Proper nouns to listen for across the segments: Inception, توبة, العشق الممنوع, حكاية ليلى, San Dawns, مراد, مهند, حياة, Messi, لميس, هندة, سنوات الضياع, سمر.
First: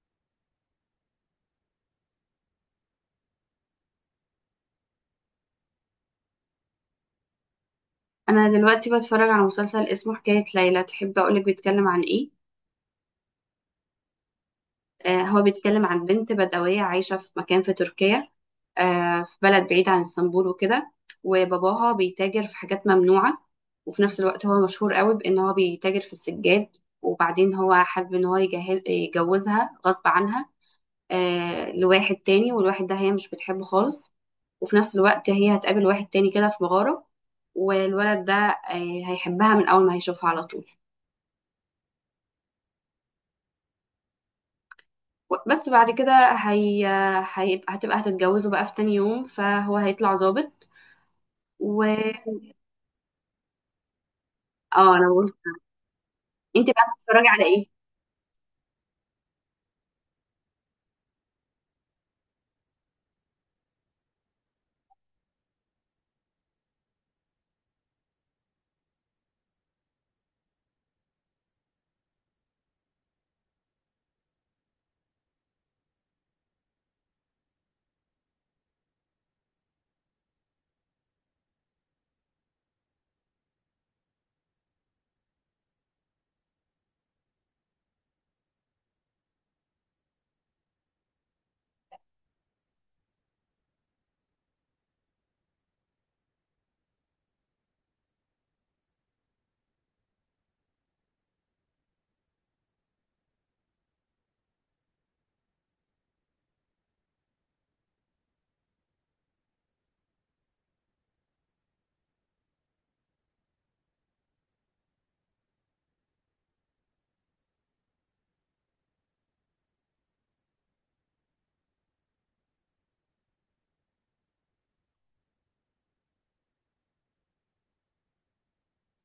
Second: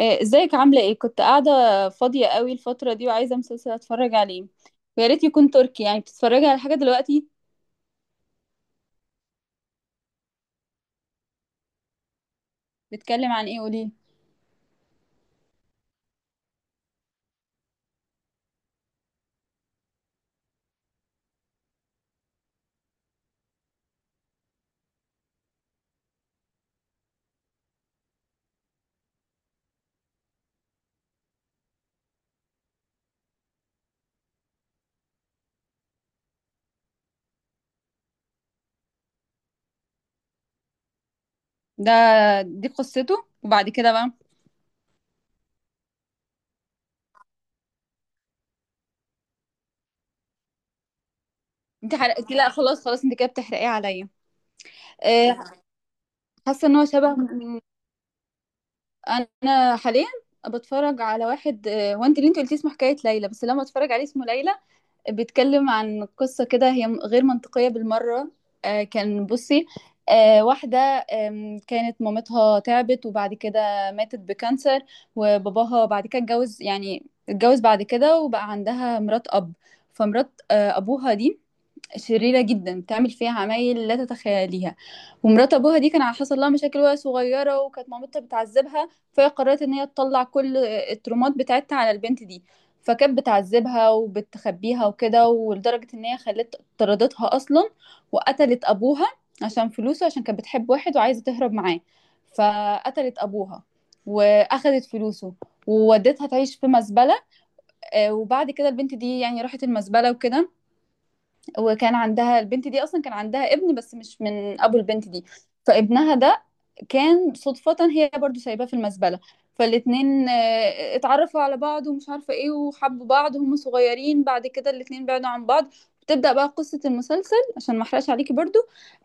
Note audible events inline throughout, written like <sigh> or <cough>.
ازيك عاملة ايه؟ كنت قاعدة فاضية قوي الفترة دي وعايزة مسلسل اتفرج عليه، ويا ريت يكون تركي. يعني بتتفرجي على حاجة دلوقتي؟ انا دلوقتي بتفرج على مسلسل اسمه حكاية ليلى. تحب اقولك بيتكلم عن ايه؟ بتتكلم عن ايه؟ قولي. آه، هو بيتكلم عن بنت بدوية عايشة في مكان في تركيا، آه في بلد بعيد عن اسطنبول وكده. وباباها بيتاجر في حاجات ممنوعة، وفي نفس الوقت هو مشهور قوي بان هو بيتاجر في السجاد. وبعدين هو حابب ان هو يجهز يجوزها غصب عنها، آه لواحد تاني. والواحد ده هي مش بتحبه خالص. وفي نفس الوقت هي هتقابل واحد تاني كده في مغارة. والولد ده هيحبها من اول ما هيشوفها على طول. ده دي قصته وبعد كده بقى بس بعد كده هي... هيبقى هتبقى هتتجوزوا بقى في تاني يوم، فهو هيطلع ظابط و انت حرقتي؟ اه لا خلاص خلاص، انت كده بتحرقيه عليا. انا بقول آه، انت حاسة ان بقى هو شبه. بتتفرجي على ايه؟ انا حاليا بتفرج على واحد، هو انت اللي انت قلتيه اسمه حكاية ليلى، بس لما اتفرج عليه اسمه ليلى. بيتكلم عن قصة كده هي غير منطقية بالمرة. كان بصي، واحدة كانت مامتها تعبت وبعد كده ماتت بكانسر. وباباها بعد كده اتجوز، يعني اتجوز بعد كده وبقى عندها مرات أب. فمرات أبوها دي شريرة جدا، بتعمل فيها عمايل لا تتخيليها. ومرات ابوها دي كان حصل لها مشاكل وهي صغيرة، وكانت مامتها بتعذبها، فهي قررت ان هي تطلع كل الترومات بتاعتها على البنت دي. فكانت بتعذبها وبتخبيها وكده، ولدرجة ان هي خلت طردتها اصلا، وقتلت ابوها عشان فلوسه، عشان كانت بتحب واحد وعايزة تهرب معاه. فقتلت ابوها واخدت فلوسه وودتها تعيش في مزبلة. وبعد كده البنت دي يعني راحت المزبلة وكده. وكان عندها البنت دي اصلا كان عندها ابن، بس مش من ابو البنت دي. فابنها ده كان صدفة هي برضو سايباه في المزبلة. فالاتنين اتعرفوا على بعض ومش عارفة ايه، وحبوا بعض وهم صغيرين. بعد كده الاتنين بعدوا عن بعض. بتبدأ بقى قصة المسلسل، عشان ما احرقش عليكي برضو.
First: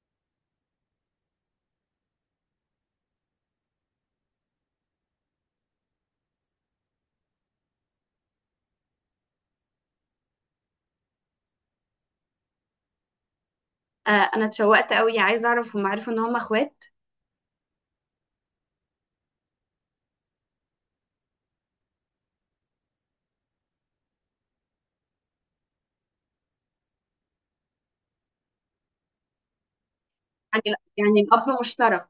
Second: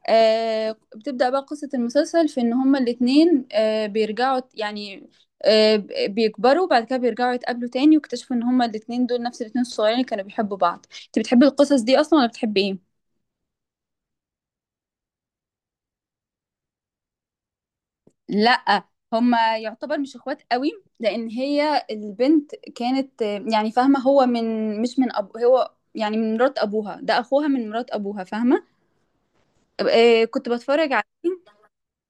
آه، بتبدأ بقى قصة المسلسل في ان هما الاتنين آه بيرجعوا يعني، آه بيكبروا، بعد كده بيرجعوا يتقابلوا تاني، واكتشفوا ان هما الاتنين دول نفس الاتنين الصغيرين اللي كانوا بيحبوا بعض. انت بتحبي القصص دي اصلا ولا بتحبي ايه؟ آه، انا اتشوقت قوي، عايزه اعرف هم عرفوا ان هم اخوات. لا، هما يعتبر مش اخوات قوي، لان هي البنت كانت يعني فاهمه هو من مش من أب، هو يعني من مرات ابوها، ده اخوها من مرات ابوها، فاهمه؟ كنت يعني لا، بتفرج عليه. يعني الاب مشترك.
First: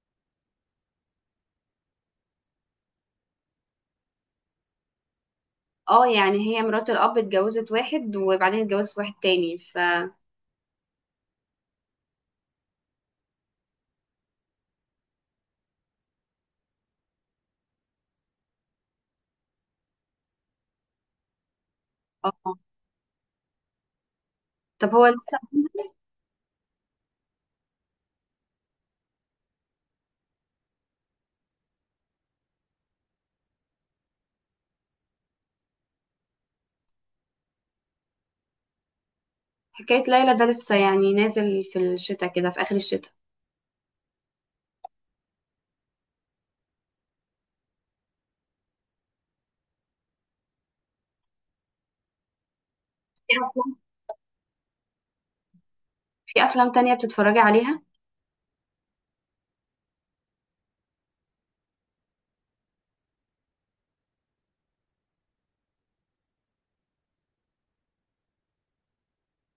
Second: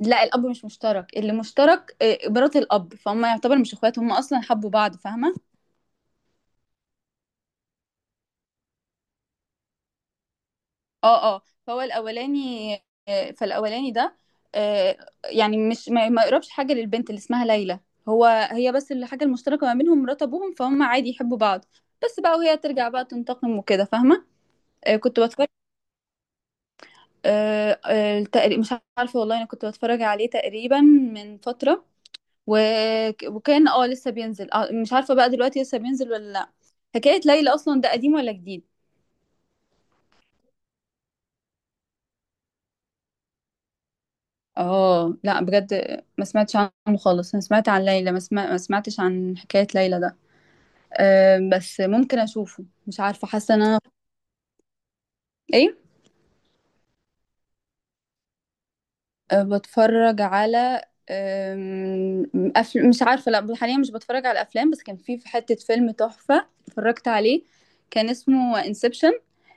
لا الاب مش مشترك، اللي مشترك مرات الاب، فهم يعتبر مش اخوات، هم اصلا حبوا بعض، فاهمه؟ اه، يعني هي مرات الاب اتجوزت واحد وبعدين اتجوزت واحد تاني. اه اه. فهو الاولاني، فالاولاني ده آه، يعني مش ما يقربش حاجه للبنت اللي اسمها ليلى. هو هي بس الحاجه المشتركه ما بينهم مرات ابوهم، فهم عادي يحبوا بعض. بس بقى وهي اه ترجع بقى تنتقم وكده، فاهمه؟ طب هو كنت لسه. بتفرج. مش عارفه والله، انا كنت بتفرج عليه تقريبا من فتره و... وكان اه لسه بينزل، مش عارفه بقى دلوقتي لسه بينزل ولا لا. حكايه ليلى اصلا ده قديم ولا جديد؟ حكاية ليلى ده لسه يعني نازل في الشتاء كده، في آخر الشتاء. اه لا بجد، ما سمعتش عنه خالص، انا سمعت عن ليلى ما سمعتش عن حكاية ليلى ده. أه بس ممكن اشوفه، مش عارفة في حاسة ان أفلام انا. ايه؟ في أفلام تانية بتتفرجي عليها؟ أه بتفرج على مش عارفة، لا حاليا مش بتفرج على افلام، بس كان في حتة فيلم تحفة اتفرجت عليه. كان اسمه انسبشن.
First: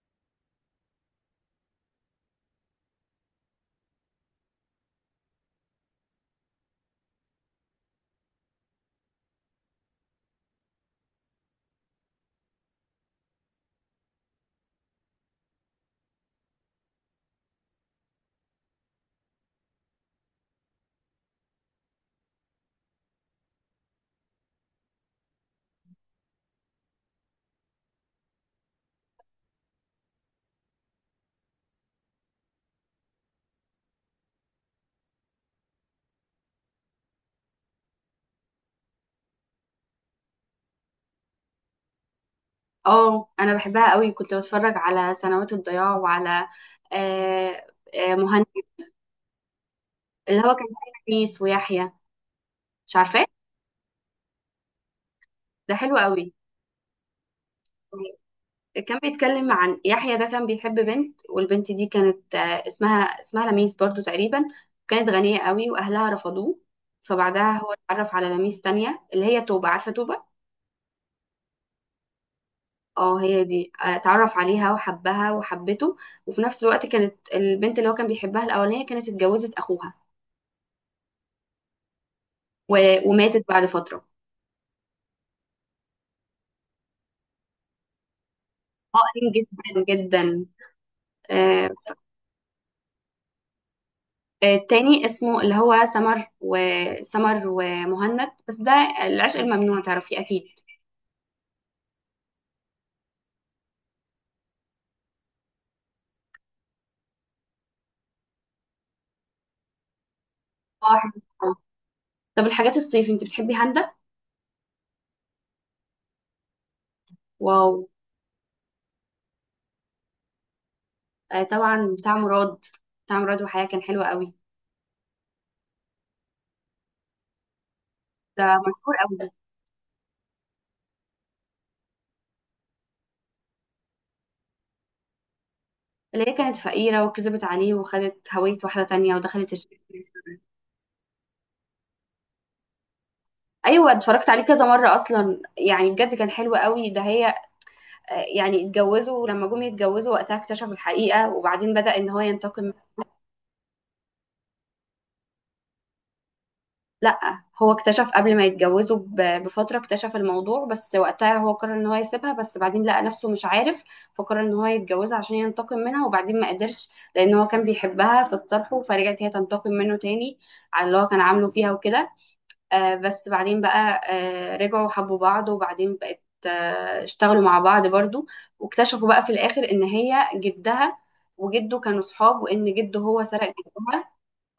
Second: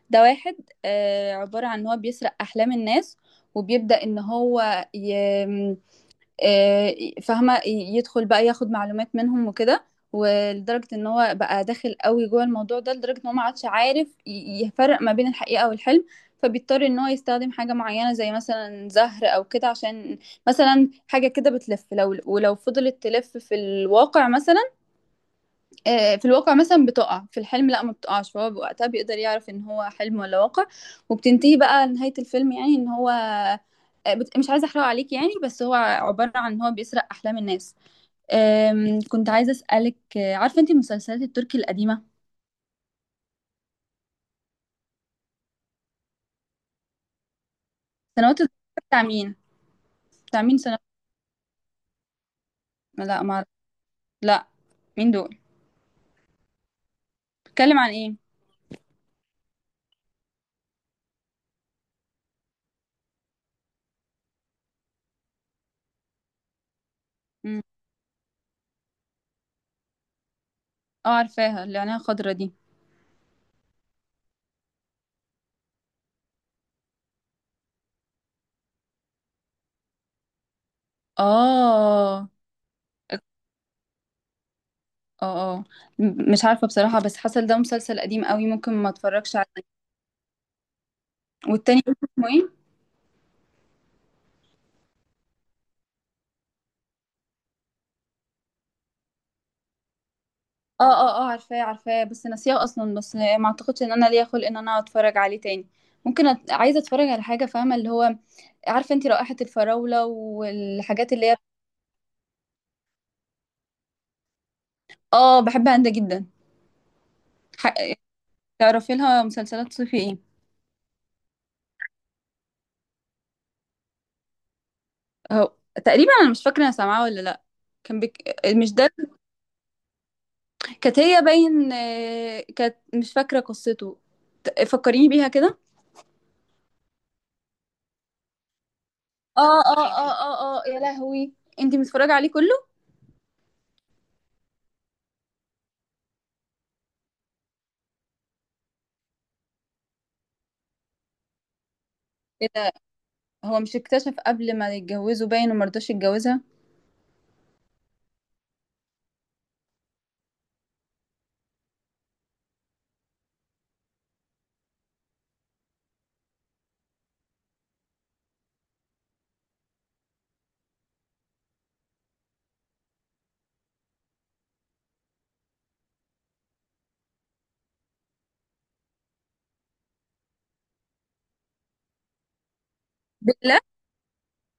ده واحد عبارة عن ان هو بيسرق احلام الناس. وبيبدأ ان هو ي... آه، فاهمة يدخل بقى ياخد معلومات منهم وكده. ولدرجة ان هو بقى داخل قوي جوه الموضوع ده، لدرجة ان هو ما عادش عارف يفرق ما بين الحقيقة والحلم. فبيضطر ان هو يستخدم حاجة معينة، زي مثلا زهر او كده، عشان مثلا حاجة كده بتلف، لو ولو فضلت تلف في الواقع مثلا، في الواقع مثلا بتقع في الحلم، لا ما بتقعش، فهو وقتها بيقدر يعرف ان هو حلم ولا واقع. وبتنتهي بقى نهاية الفيلم، يعني ان هو مش عايزة احرقه عليك يعني، بس هو عبارة عن ان هو بيسرق احلام الناس. كنت عايزة اسألك، عارفة انت المسلسلات التركي القديمة؟ اه انا بحبها قوي، كنت بتفرج على سنوات الضياع وعلى آه، سنوات مهند. الضياع بتاع مين؟ اللي بتاع هو مين كان سنوات؟ فيه أنيس ويحيى، مش لا عارفاه؟ ما أعرف. لا، مين دول؟ ده حلو قوي. بتتكلم عن ايه؟ كان بيتكلم عن يحيى، ده كان بيحب بنت، والبنت دي كانت اسمها لميس برضو تقريبا. كانت غنية قوي واهلها رفضوه. فبعدها مم. هو اتعرف على لميس تانية اللي هي توبة، عارفة توبة؟ اه عارفاها، اللي عينيها خضرا دي. اه هي دي، اتعرف عليها وحبها وحبته. وفي نفس الوقت كانت البنت اللي هو كان بيحبها الأولانية كانت اتجوزت أخوها، اه وماتت بعد فترة. اه اه. مش عارفة بصراحة، بس حصل ده مسلسل قديم قوي، ممكن ما حقن اتفرجش عليه. جدا جدا. آه، والتاني ف- اسمه ايه؟ التاني اسمه اللي هو سمر ومهند. بس ده العشق الممنوع، تعرفيه أكيد. اه اه اه، عارفاه عارفاه، بس ناسياه اصلا، بس ما اعتقدش ان انا ليا خلق ان انا اتفرج عليه تاني. عايزه اتفرج على حاجه، فاهمه، اللي هو عارفه انت، رائحه الفراوله اه حلو. والحاجات اللي هي. آه. طب الحاجات الصيف انت بتحبي هندة؟ اه بحبها انت جدا. واو. ح... تعرفي لها مسلسلات صيفي ايه؟ طبعا بتاع مراد. بتاع مراد وحياة كان حلو قوي. اهو، تقريبا انا مش فاكره انا سامعاه ولا لا. كان بك... ده مش ده؟ مشهور قوي ده. كانت هي باين كانت مش فاكره قصته. فكريني بيها كده. اللي هي كانت فقيرة وكذبت عليه وخدت هوية واحدة تانية ودخلت اه الشركة. اه اه اه اه، يا لهوي، انت متفرجه عليه كله؟ ايوه، اتفرجت عليه كذا مرة اصلا، يعني بجد كان حلو قوي. ده هي، يعني اتجوزوا لما جم يتجوزوا وقتها اكتشف الحقيقة، وبعدين بدأ ان هو ينتقم. هو مش اكتشف قبل ما يتجوزوا باين، وما رضاش يتجوزها؟ لا هو اكتشف قبل ما يتجوزوا بفترة، اكتشف الموضوع، بس وقتها هو قرر ان هو يسيبها، بس بعدين لقى نفسه مش عارف. فقرر ان هو يتجوزها عشان ينتقم منها، وبعدين ما قدرش لان هو كان بيحبها. فاتصالحوا، فرجعت هي تنتقم منه تاني على اللي هو كان عامله فيها وكده. بس بعدين بقى رجعوا حبوا بعض، وبعدين بقت اشتغلوا مع بعض برضو. واكتشفوا بقى في الآخر إن هي جدها وجده كانوا صحاب، وإن جده هو سرق بالله، جدها.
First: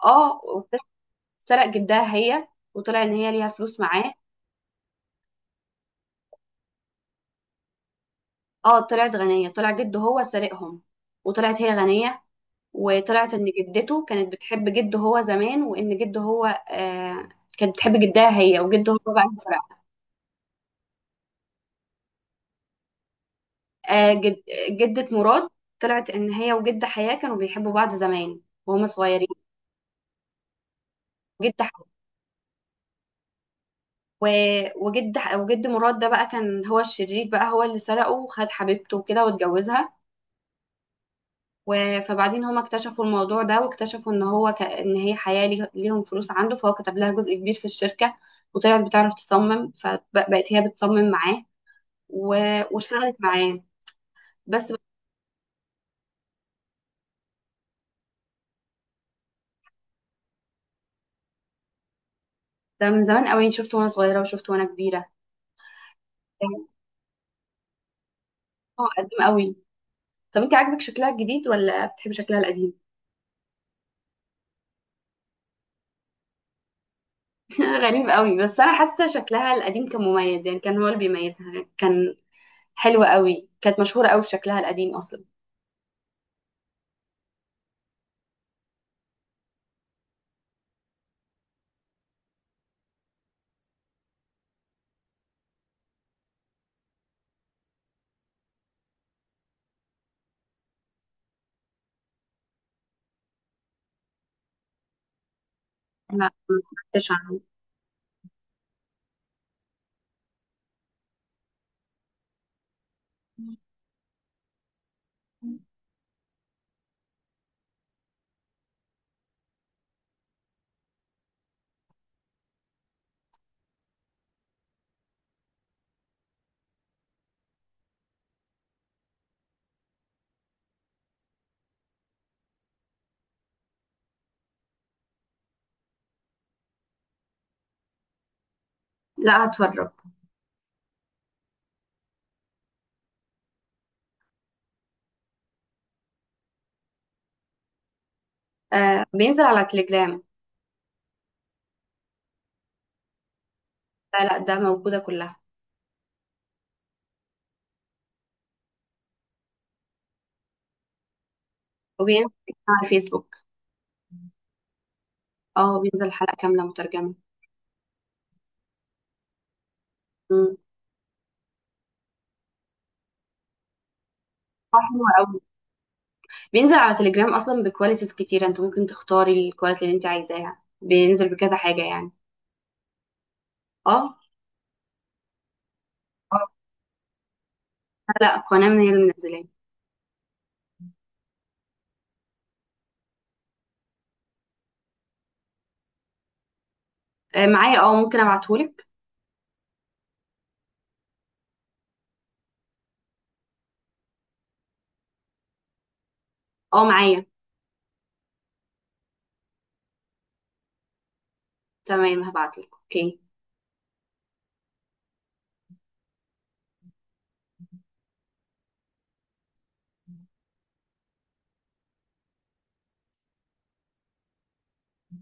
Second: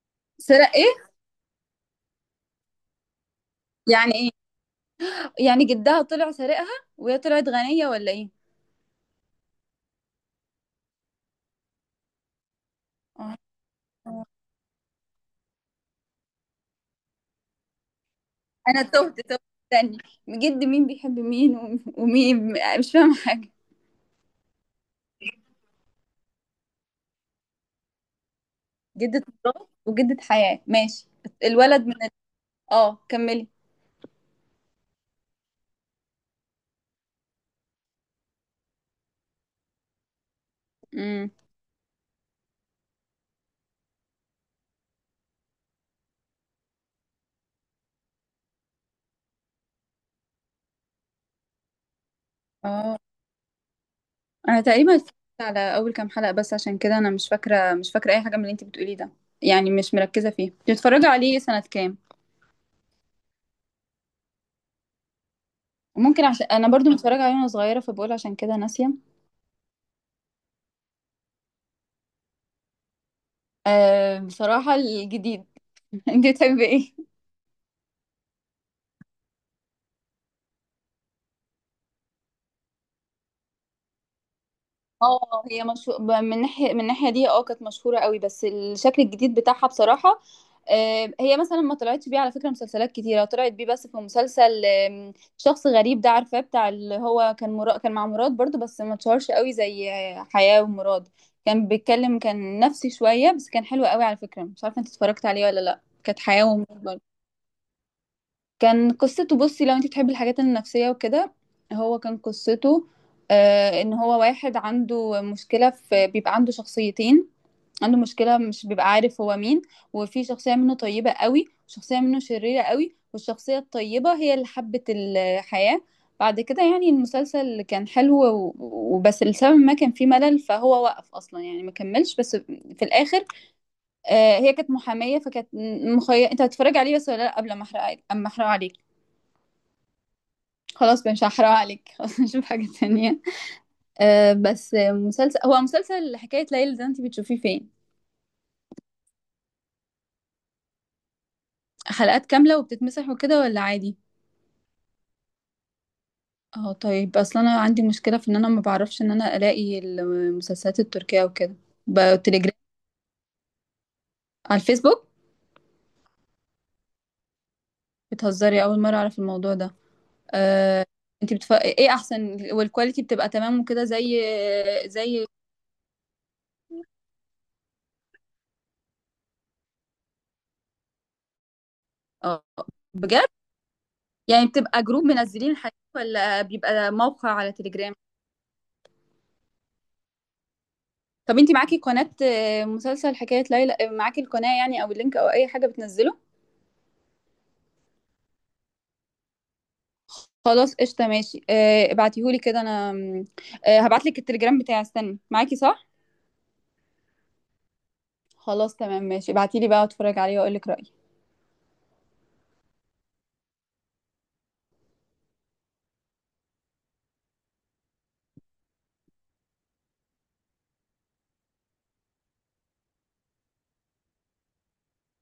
اه سرق ايه؟ واكتشف- سرق جدها هي، وطلع إن هي ليها فلوس يعني معاه. ايه؟ يعني جدها طلع سارقها، وهي طلعت غنية ولا ايه؟ اه طلعت غنية، طلع جده هو سرقهم وطلعت هي غنية. وطلعت آه. إن جدته كانت بتحب جده هو زمان، وإن جده هو كانت بتحب جدها هي، انا وجده هو تهت بقى اللي تهت، سرقها. استني، جد مين بيحب مين ومين؟ مش فاهمة حاجة. آه، جد جدة مراد طلعت ان هي وجد حياة كانوا بيحبوا بعض زمان وهما جدة صغيرين. مرات وجدة حياة، ماشي. جد ح... الولد من ال... اه كملي. و... وجد مراد ده بقى كان هو الشرير، بقى هو اللي سرقه وخد حبيبته وكده واتجوزها. امم. فبعدين هما اكتشفوا الموضوع ده، واكتشفوا ان ان هي حياة ليهم فلوس عنده. فهو كتب لها جزء كبير في الشركة، وطلعت بتعرف تصمم، فبقت هي بتصمم معاه و... اه، واشتغلت معاه. انا بس تقريبا اتفرجت على اول كام حلقة بس، عشان كده انا مش فاكرة، مش فاكرة اي حاجة من اللي انت بتقوليه ده. يعني مش مركزة فيه. بتتفرجي عليه سنة كام؟ ده من زمان قوي، شفته وانا صغيرة وشفته وانا كبيرة. ممكن عشان يعني انا برضو متفرجه عليه وانا صغيره، فبقول عشان كده هو ناسيه. قديم قوي. طب انت عاجبك شكلها الجديد ولا بتحبي شكلها القديم؟ أه بصراحه الجديد. <laughs> انت بتحبي ايه؟ <laughs> غريب قوي، بس انا حاسه شكلها القديم كان مميز، يعني كان هو اللي بيميزها. كان حلو قوي، كانت مشهوره قوي بشكلها القديم اصلا. اه هي مشهور من ناحيه، من الناحيه دي اه كانت مشهوره قوي، بس الشكل الجديد بتاعها بصراحه. أه هي مثلا ما طلعتش بيه على فكره مسلسلات كتيره، طلعت بيه بس في مسلسل، شخص غريب ده عارفاه، بتاع اللي هو كان كان مع مراد برضو، بس ما اتشهرش قوي زي حياه ومراد. كان بيتكلم، كان نفسي شويه، بس كان حلو قوي على فكره، مش عارفه انت اتفرجت عليه ولا لا، كانت لا، حياه ما ومراد. سمعتش عنه. كان قصته، بصي لو انت تحبي الحاجات النفسية وكده، هو كان قصته آه ان هو واحد عنده مشكلة في، بيبقى عنده شخصيتين، عنده مشكلة مش بيبقى عارف هو مين. وفي شخصية منه طيبة قوي، شخصية منه شريرة قوي، والشخصية الطيبة هي اللي حبت الحياة. بعد كده يعني المسلسل كان حلو وبس لسبب ما كان فيه ملل، فهو وقف اصلا يعني ما كملش، بس في الاخر آه هي كانت محامية فكانت انت هتتفرج عليه بس ولا لا، قبل ما احرق، اما احرق عليك. لا، هتفرج. خلاص مش هحرق عليك. <laughs> خلاص نشوف حاجة تانية. أه بس مسلسل، هو مسلسل حكاية ليلى ده انتي بتشوفيه فين؟ آه بينزل على تليجرام. حلقات كاملة وبتتمسح وكده ولا عادي؟ لا لا، ده موجوده كلها. اه طيب، اصلا انا عندي مشكلة في ان انا ما بعرفش ان انا الاقي المسلسلات التركية وكده. وبينزل بتليجرام؟ على فيسبوك. على الفيسبوك؟ اه بينزل حلقه كامله مترجمه. بتهزري؟ اول مرة اعرف الموضوع ده. امم. أه، ايه احسن؟ والكواليتي بتبقى تمام وكده، زي، حلو زي. قوي، بينزل على تليجرام اصلا بكواليتيز كتيره. انت ممكن تختاري الكواليتي اللي انت عايزاها، بينزل بكذا حاجه يعني. اه بجد؟ اه. يعني بتبقى جروب منزلين الحاجات ولا اه بيبقى موقع على تليجرام؟ لا، قناه من هي اللي منزلاه. طب انتي معاكي قناة، مسلسل حكاية ليلى، معاكي القناة يعني او اللينك او اي حاجة بتنزله؟ معايا. اه ممكن ابعتهولك. خلاص قشطة ماشي، ابعتيهولي كده، انا م، هبعتلك التليجرام بتاعي، استني، معاكي صح؟ اه معايا. خلاص تمام ماشي، ابعتيلي بقى اتفرج عليه واقولك رأيي. تمام، هبعتلك. اوكي.